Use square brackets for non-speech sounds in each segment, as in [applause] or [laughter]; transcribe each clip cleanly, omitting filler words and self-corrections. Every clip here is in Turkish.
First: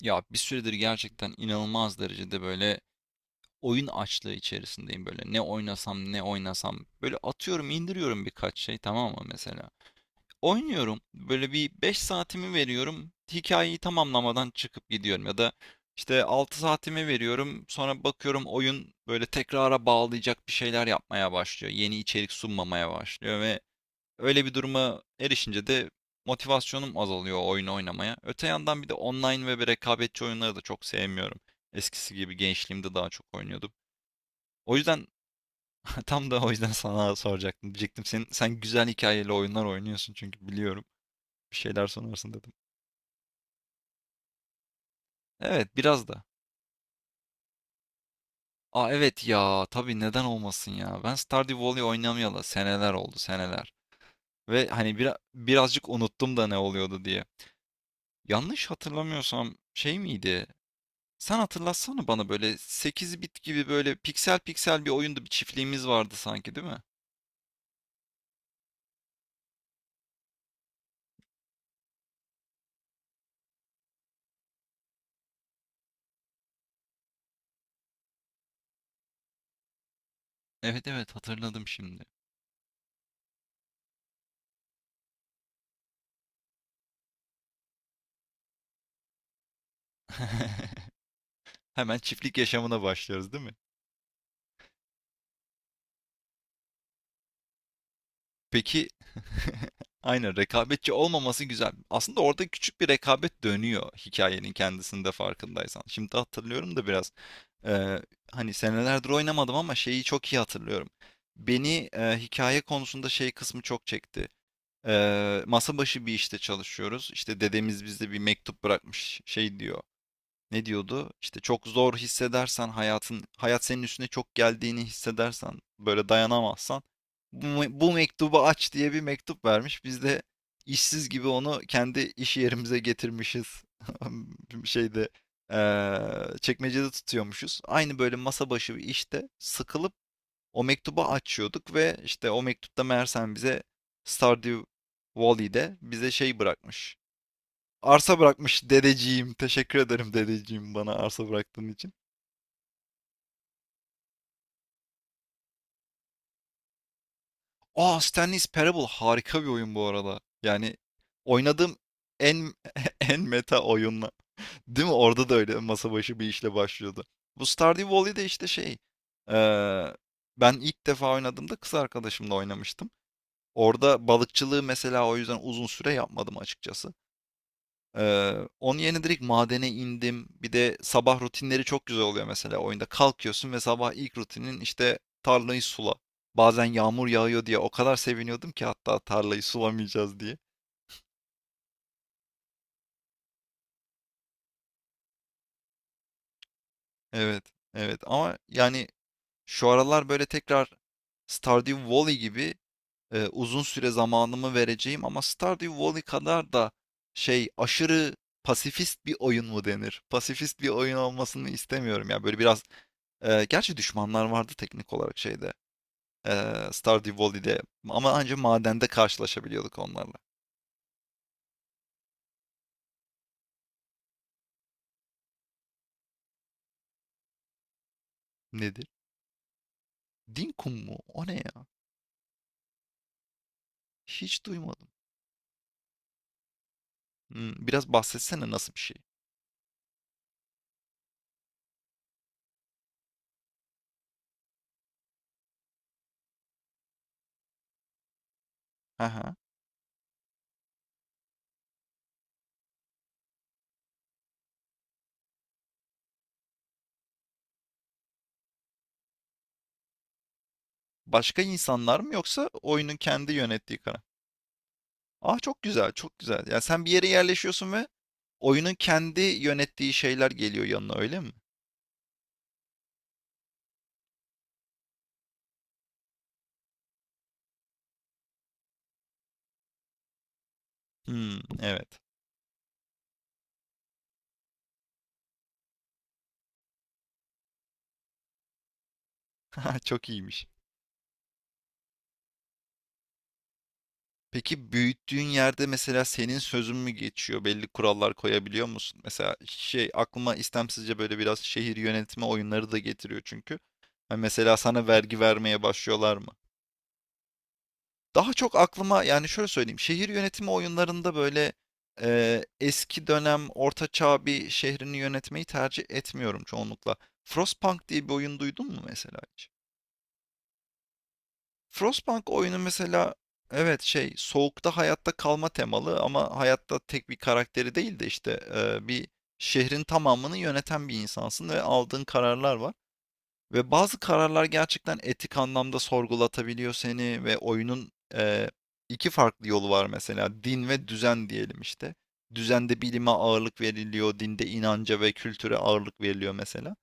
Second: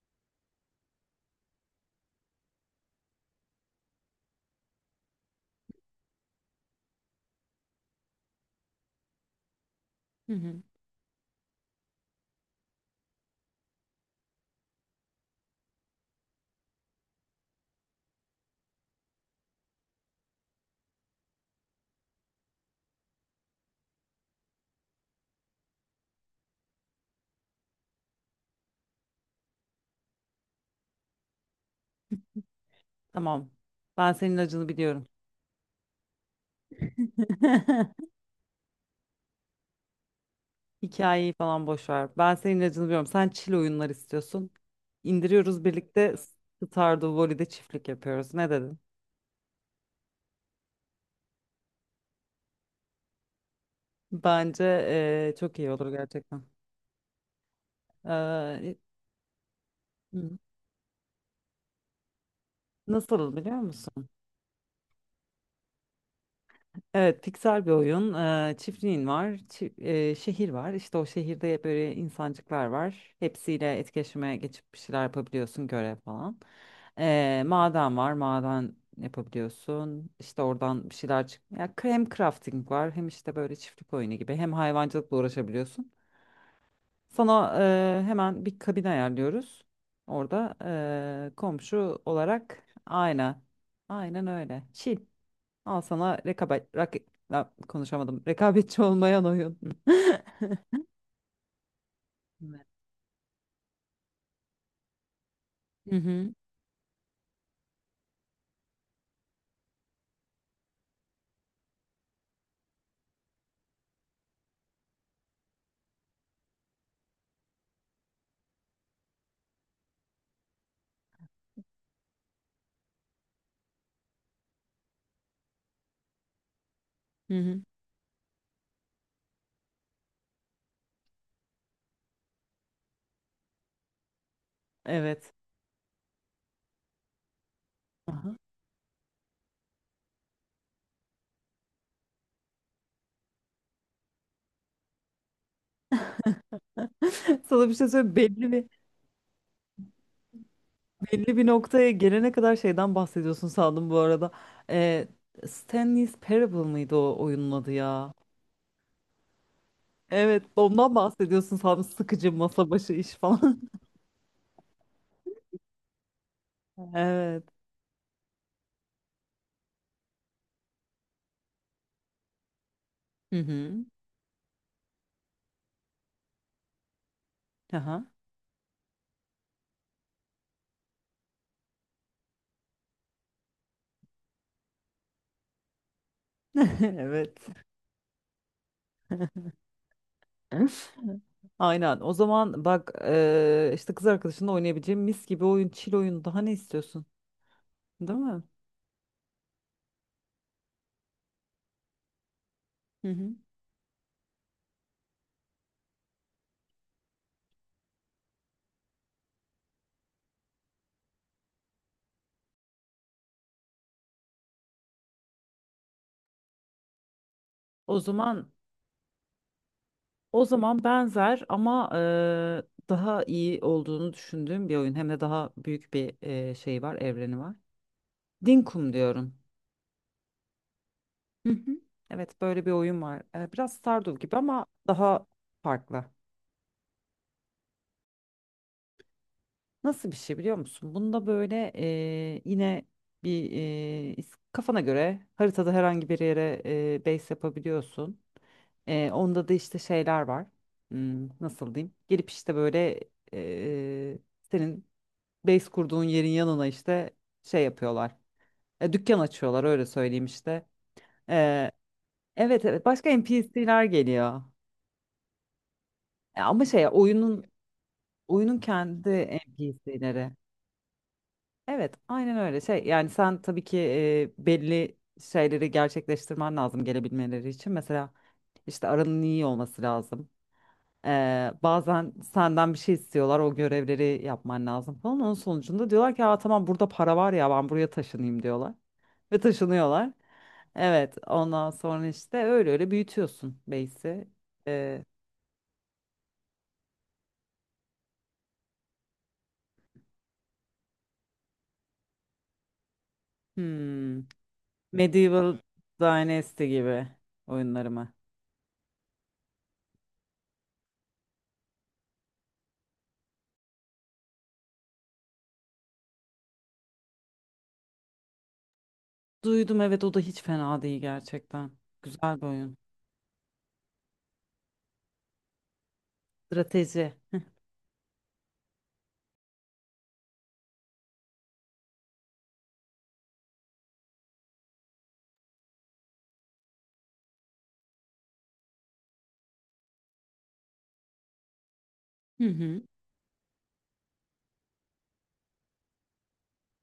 Ya bir süredir gerçekten inanılmaz derecede böyle oyun açlığı içerisindeyim böyle. Ne oynasam ne oynasam böyle atıyorum indiriyorum birkaç şey tamam mı mesela. Hı hı. Oynuyorum böyle bir 5 saatimi veriyorum hikayeyi tamamlamadan çıkıp gidiyorum ya da işte 6 saatimi veriyorum sonra bakıyorum oyun böyle tekrara bağlayacak bir şeyler yapmaya başlıyor. Yeni içerik sunmamaya başlıyor ve öyle bir duruma erişince de motivasyonum azalıyor o oyunu oynamaya. Öte yandan bir de online ve bir rekabetçi oyunları da çok sevmiyorum. Eskisi gibi gençliğimde daha çok Tamam. oynuyordum. Ben senin acını O yüzden biliyorum. [laughs] tam da o yüzden sana soracaktım. Diyecektim [laughs] sen güzel hikayeli oyunlar oynuyorsun çünkü biliyorum. Hikayeyi Bir falan şeyler boş ver. sorarsın Ben dedim. senin acını biliyorum. Sen chill oyunlar istiyorsun. İndiriyoruz Evet biraz birlikte da. Stardew Valley'de çiftlik yapıyoruz. Ne dedin? Aa, evet ya, tabii neden olmasın ya. Ben Stardew Valley oynamayalı seneler oldu, seneler. Bence Ve hani çok iyi birazcık olur unuttum gerçekten. da ne oluyordu diye. Yanlış Eee, hatırlamıyorsam şey hı. miydi? Sen hatırlatsana bana böyle 8 Nasıl bit biliyor gibi böyle musun? piksel piksel bir oyunda bir çiftliğimiz vardı sanki, değil mi? Evet, piksel bir oyun. Çiftliğin var, şehir var. İşte o şehirde böyle insancıklar var. Hepsiyle etkileşime geçip bir şeyler yapabiliyorsun, görev falan. Maden var, maden yapabiliyorsun. İşte Evet, oradan bir evet, şeyler çık. hatırladım Ya şimdi. hem crafting var, hem işte böyle çiftlik oyunu gibi, hem hayvancılıkla uğraşabiliyorsun. Sana hemen bir kabin ayarlıyoruz. Orada [laughs] Hemen komşu çiftlik olarak yaşamına başlıyoruz aynen, değil mi? aynen öyle. Chill. Al sana rekabet, rak, la- konuşamadım. [laughs] Rekabetçi Peki, olmayan oyun. [laughs] aynen, [laughs] rekabetçi olmaması güzel. Aslında orada Evet. küçük bir rekabet dönüyor hikayenin kendisinde, farkındaysan. Hı Şimdi hı. hatırlıyorum da biraz, eee, hani senelerdir oynamadım ama şeyi çok iyi hatırlıyorum. Beni hikaye konusunda şey kısmı çok çekti. Masa başı bir işte çalışıyoruz. İşte dedemiz bize bir mektup bırakmış. Şey diyor. Ne diyordu? İşte çok zor hissedersen hayatın, hayat senin üstüne çok geldiğini hissedersen, böyle dayanamazsan Hı bu, hı. Bu mektubu aç diye bir mektup vermiş. Biz de işsiz gibi onu kendi iş yerimize getirmişiz. [laughs] Şeyde Evet. Çekmecede tutuyormuşuz. Aynı böyle Aha. masa başı bir işte sıkılıp o mektubu açıyorduk ve işte o mektupta meğersem bize Stardew Valley'de bize şey bırakmış. [laughs] Sana bir şey söyleyeyim. Arsa bırakmış dedeciğim. Teşekkür ederim dedeciğim, bana arsa Belli bir bıraktığın noktaya için. gelene kadar şeyden bahsediyorsun sandım bu arada. Ee, Stanley's Parable mıydı o oyunun adı Aa, ya? Stanley's Parable harika bir oyun bu arada. Evet, Yani ondan bahsediyorsun oynadığım sandım. Sıkıcı en masa başı [laughs] iş en meta falan. oyunla. [laughs] Değil mi? Orada da öyle masa başı bir işle [laughs] başlıyordu. Evet. Bu Stardew Valley de işte şey. eee, Ben ilk defa oynadığımda kız arkadaşımla oynamıştım. Hı hı. Orada balıkçılığı mesela o yüzden uzun süre yapmadım açıkçası. Aha. Ee, Onun yerine direkt madene indim. Bir de sabah rutinleri çok güzel oluyor mesela oyunda. Kalkıyorsun ve sabah ilk rutinin işte tarlayı sula. Bazen yağmur [laughs] Evet. yağıyor diye o kadar seviniyordum ki, hatta tarlayı sulamayacağız diye. [laughs] Aynen. O zaman bak işte kız arkadaşınla oynayabileceğim mis gibi oyun, chill oyun. Daha ne istiyorsun? Evet, evet Değil ama mi? yani şu aralar böyle tekrar Stardew Valley gibi Hı hı. uzun süre zamanımı vereceğim ama Stardew Valley kadar da şey, aşırı pasifist bir oyun mu denir? Pasifist bir oyun olmasını istemiyorum ya. Böyle biraz gerçi düşmanlar vardı teknik olarak şeyde, Stardew Valley'de, O ama ancak zaman madende karşılaşabiliyorduk onlarla. o zaman benzer ama daha iyi olduğunu düşündüğüm bir oyun. Hem de daha büyük bir şey var, evreni var. Nedir? Dinkum diyorum. Dinkum mu? O ne Hı ya? hı. Evet, böyle bir oyun var. Biraz Stardew gibi Hiç ama duymadım. daha farklı. Biraz bahsetsene, nasıl bir şey? Nasıl bir şey biliyor musun? Bunda böyle yine kafana göre haritada herhangi bir yere base yapabiliyorsun. He. Onda da işte şeyler var. Hmm, nasıl diyeyim? Gelip işte böyle e, senin base kurduğun yerin yanına işte şey yapıyorlar. Dükkan açıyorlar öyle söyleyeyim işte. Başka E, insanlar mı yoksa Evet evet oyunun başka kendi yönettiği NPC'ler kara. geliyor. A, çok güzel, çok güzel. Yani Ama sen şey bir yere oyunun yerleşiyorsun ve oyunun oyunun kendi kendi yönettiği şeyler NPC'leri. geliyor yanına, öyle mi? Evet, aynen öyle. Şey, yani sen tabii ki belli şeyleri gerçekleştirmen lazım gelebilmeleri için. Mesela işte aranın iyi olması lazım. Hımm, evet. Bazen senden bir şey istiyorlar, o görevleri yapman lazım falan. Onun sonucunda diyorlar ki, aa, tamam burada para var ya ben buraya taşınayım diyorlar. Ve [laughs] Çok taşınıyorlar. iyiymiş. Evet, ondan sonra işte öyle öyle büyütüyorsun base'i. Peki Ee, büyüttüğün yerde mesela senin sözün mü geçiyor? Belli kurallar koyabiliyor musun? Mesela şey aklıma istemsizce böyle biraz şehir yönetimi oyunları da getiriyor çünkü. Hani hmm, mesela sana vergi Medieval vermeye başlıyorlar mı? Dynasty gibi oyunları mı? Daha çok aklıma, yani şöyle söyleyeyim. Şehir yönetimi oyunlarında böyle eski dönem orta çağ bir şehrini yönetmeyi tercih etmiyorum çoğunlukla. Frostpunk diye bir oyun duydun mu mesela hiç? Duydum evet o da hiç fena değil gerçekten. Frostpunk Güzel bir oyunu oyun. mesela, evet, şey, soğukta hayatta kalma temalı ama hayatta tek Strateji. bir karakteri değil de işte bir şehrin tamamını yöneten bir insansın ve aldığın kararlar var. Ve bazı kararlar gerçekten etik anlamda sorgulatabiliyor seni ve oyunun iki farklı yolu var mesela, din ve düzen diyelim işte. Hı hı. Düzende bilime ağırlık veriliyor, dinde inanca ve kültüre ağırlık veriliyor mesela.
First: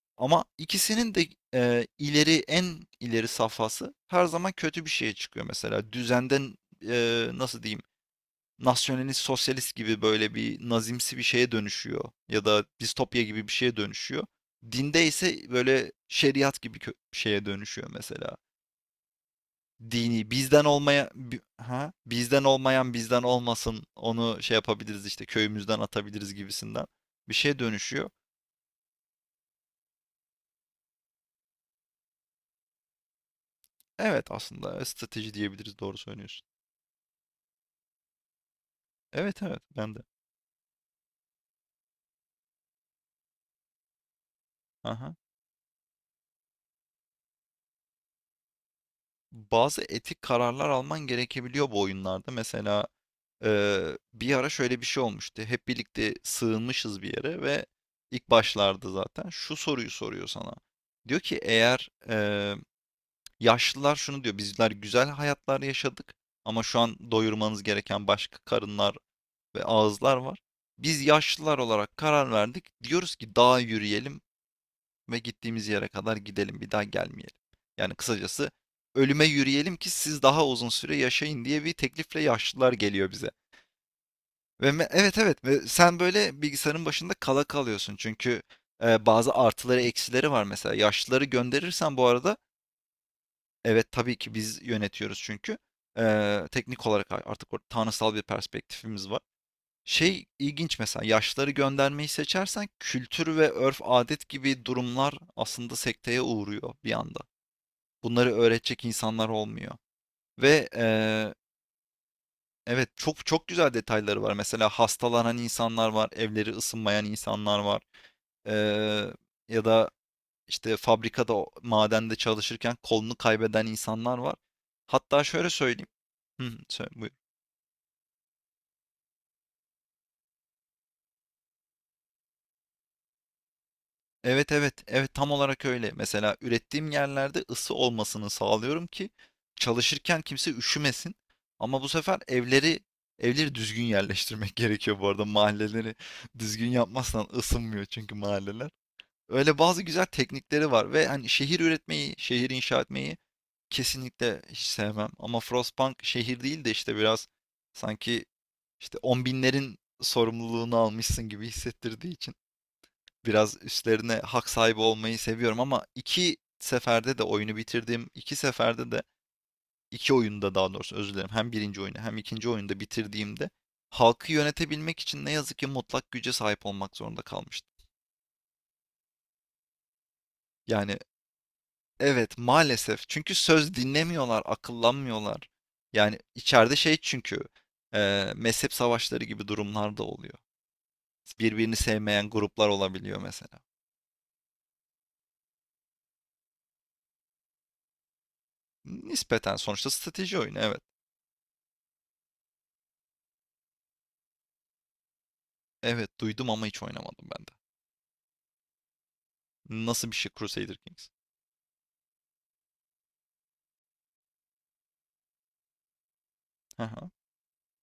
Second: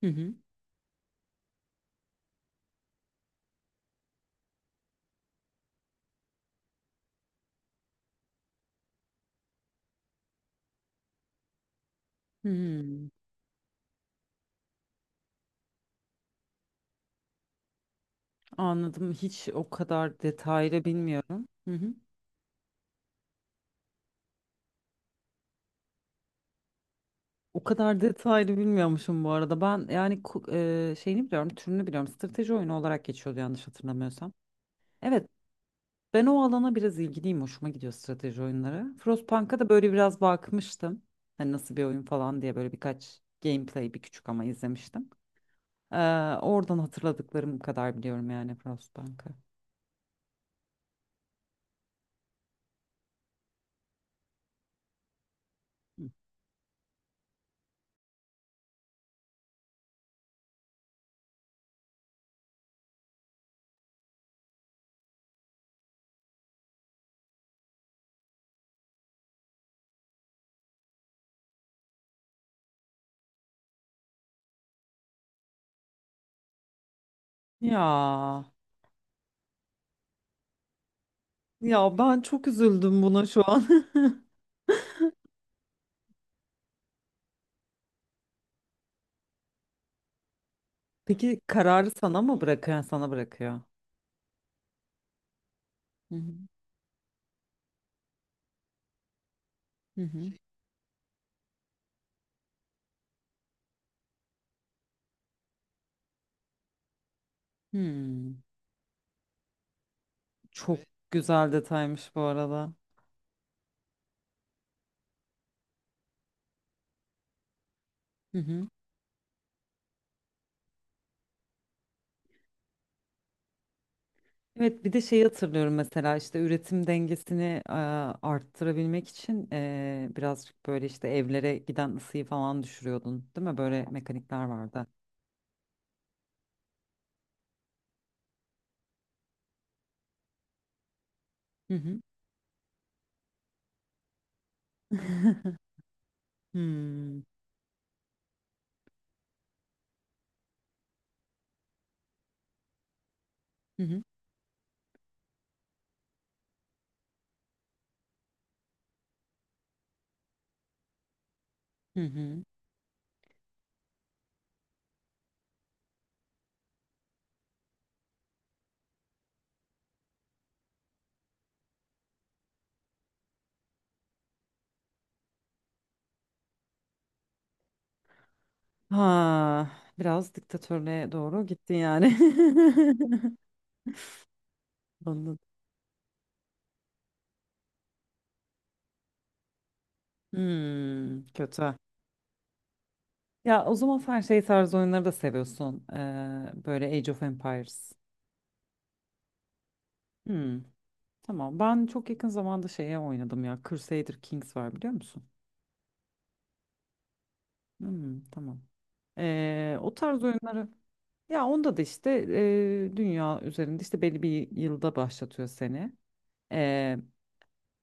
Hı hı. Ama ikisinin de ileri, en ileri safhası her zaman kötü bir şeye çıkıyor mesela. Düzenden, nasıl diyeyim, nasyonalist sosyalist gibi böyle bir nazimsi bir şeye dönüşüyor ya da hı. distopya gibi bir şeye dönüşüyor. Dinde ise böyle şeriat gibi şeye dönüşüyor mesela. Anladım. Hiç o kadar Dini bizden detaylı olmaya bilmiyorum. Hı hı. bizden olmayan bizden olmasın, onu şey yapabiliriz işte, köyümüzden atabiliriz gibisinden bir şeye O kadar [laughs] dönüşüyor. detaylı bilmiyormuşum bu arada. Ben yani şeyini biliyorum, türünü biliyorum. Strateji oyunu olarak geçiyordu yanlış Evet, hatırlamıyorsam. aslında Evet, strateji diyebiliriz, doğru ben o söylüyorsun. alana biraz ilgiliyim. Hoşuma gidiyor strateji oyunları. Evet, Frostpunk'a evet, da böyle ben de. biraz bakmıştım. Hani nasıl bir oyun falan diye böyle birkaç gameplay bir küçük ama izlemiştim. Aha. Ee, oradan hatırladıklarım kadar biliyorum yani Frostbank'ı. Bazı etik kararlar alman gerekebiliyor bu oyunlarda. Mesela bir ara şöyle bir şey olmuştu. Hep Hı. birlikte sığınmışız bir yere ve ilk başlarda zaten şu soruyu soruyor sana. Diyor ki, eğer yaşlılar şunu diyor. Bizler güzel hayatlar yaşadık ama şu an doyurmanız gereken başka karınlar ve ağızlar var. Biz yaşlılar olarak karar verdik. Diyoruz ki dağa yürüyelim ve gittiğimiz yere kadar gidelim, bir daha gelmeyelim. Ya Yani kısacası, ölüme yürüyelim ki siz daha uzun süre yaşayın diye bir ya, ben teklifle çok yaşlılar üzüldüm geliyor buna bize. şu an. [laughs] Ve evet, evet, ve sen böyle bilgisayarın başında kala kalıyorsun çünkü bazı artıları eksileri var mesela. Yaşlıları Peki kararı gönderirsen bu sana arada, mı bırakıyor? Yani sana bırakıyor. evet tabii ki biz yönetiyoruz çünkü Hı hı. Teknik olarak artık orada tanrısal bir perspektifimiz var. Hı Şey hı. ilginç mesela, yaşlıları göndermeyi seçersen kültür ve örf adet gibi durumlar aslında sekteye uğruyor bir anda. Bunları Hmm, öğretecek insanlar olmuyor. Ve çok. Evet, güzel detaymış bu arada. evet, çok çok güzel detayları var. Mesela hastalanan insanlar var, evleri ısınmayan insanlar var. Hı hı. Eee, Ya da işte fabrikada, madende çalışırken kolunu kaybeden insanlar var. Evet bir de şeyi Hatta şöyle hatırlıyorum söyleyeyim. mesela işte Hı, üretim söyle, buyur. dengesini arttırabilmek için birazcık böyle işte evlere giden ısıyı falan düşürüyordun değil mi? Böyle mekanikler Evet, evet, vardı. evet, tam olarak öyle. Mesela ürettiğim yerlerde ısı olmasını sağlıyorum ki çalışırken kimse üşümesin. Hı Ama bu hı. sefer evleri düzgün yerleştirmek [laughs] gerekiyor bu arada. [laughs] Mahalleleri düzgün Hmm. yapmazsan ısınmıyor çünkü mahalleler. Öyle bazı güzel teknikleri var ve hani şehir üretmeyi, şehir inşa etmeyi Hı hı. kesinlikle hiç sevmem. Ama Frostpunk şehir değil de işte biraz sanki işte on binlerin sorumluluğunu almışsın gibi Hı hissettirdiği için hı. biraz üstlerine hak sahibi olmayı seviyorum, ama iki seferde de oyunu bitirdiğim, iki seferde de, iki oyunda daha doğrusu, özür dilerim. Hem birinci oyunu hem ikinci oyunda bitirdiğimde halkı yönetebilmek için ne yazık ki mutlak güce sahip olmak zorunda kalmıştım. Ha, biraz Yani diktatörlüğe doğru gittin yani. evet, maalesef, çünkü [laughs] söz dinlemiyorlar, Anladım. akıllanmıyorlar. Yani içeride şey çünkü, mezhep savaşları gibi durumlar da oluyor. Hmm, kötü. Birbirini sevmeyen gruplar olabiliyor mesela. Ya o zaman sen şey tarzı oyunları da seviyorsun. Böyle Age of Empires. Nispeten sonuçta strateji oyunu, Hmm, evet. tamam. Ben çok yakın zamanda şeye oynadım ya. Crusader Kings var biliyor musun? Evet, duydum ama hiç oynamadım ben de. Hmm, tamam. O Nasıl bir tarz şey oyunları Crusader Kings? ya onda da işte dünya üzerinde işte belli bir yılda başlatıyor seni. Hı Ee, hı.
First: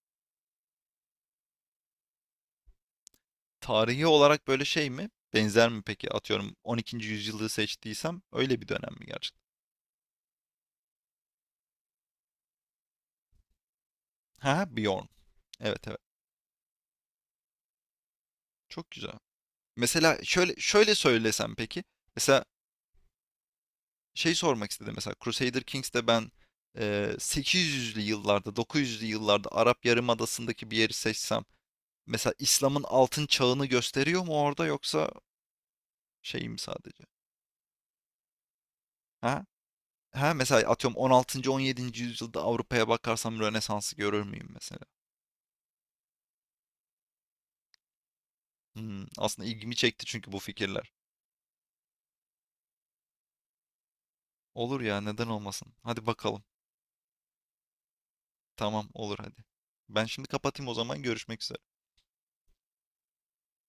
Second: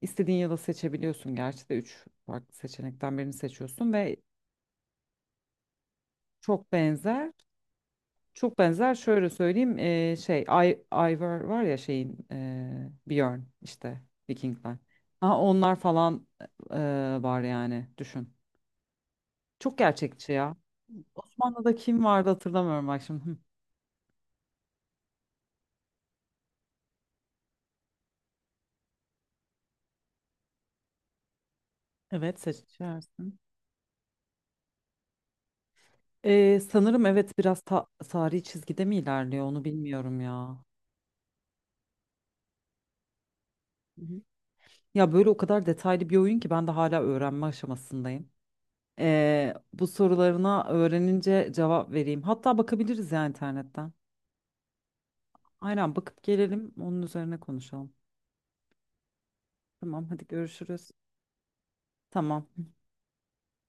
istediğin yılı seçebiliyorsun. Gerçi de üç farklı seçenekten birini seçiyorsun Tarihi ve olarak böyle şey mi? Benzer mi peki? Atıyorum çok 12. benzer. yüzyılı seçtiysem Çok öyle bir benzer dönem mi şöyle gerçekten? söyleyeyim şey Ivar var ya şeyin Björn işte Ha, Vikingler. Bjorn. Ha, onlar Evet, evet. falan e, var yani düşün. Çok güzel. Çok Mesela gerçekçi şöyle ya. şöyle söylesem Osmanlı'da peki. kim vardı Mesela hatırlamıyorum bak şimdi. Hı. şey sormak istedim. Mesela Crusader Kings'te ben 800'lü yıllarda, 900'lü yıllarda Arap Yarımadası'ndaki bir yeri seçsem mesela Evet İslam'ın altın seçersin. çağını gösteriyor mu orada, yoksa şey mi sadece? Sanırım evet biraz ta tarihi çizgide mi Ha. ilerliyor onu bilmiyorum Ha, ya. mesela atıyorum 16. 17. yüzyılda Avrupa'ya bakarsam Rönesans'ı Hı hı. görür müyüm mesela? Ya böyle o kadar detaylı bir oyun ki ben de hala öğrenme aşamasındayım. Aslında ilgimi Bu çekti çünkü bu sorularına fikirler. öğrenince cevap vereyim. Hatta bakabiliriz ya internetten. Olur ya, neden olmasın? Aynen Hadi bakıp bakalım. gelelim onun üzerine konuşalım. Tamam, olur hadi. Tamam Ben hadi şimdi kapatayım, o görüşürüz. zaman görüşmek üzere. Tamam.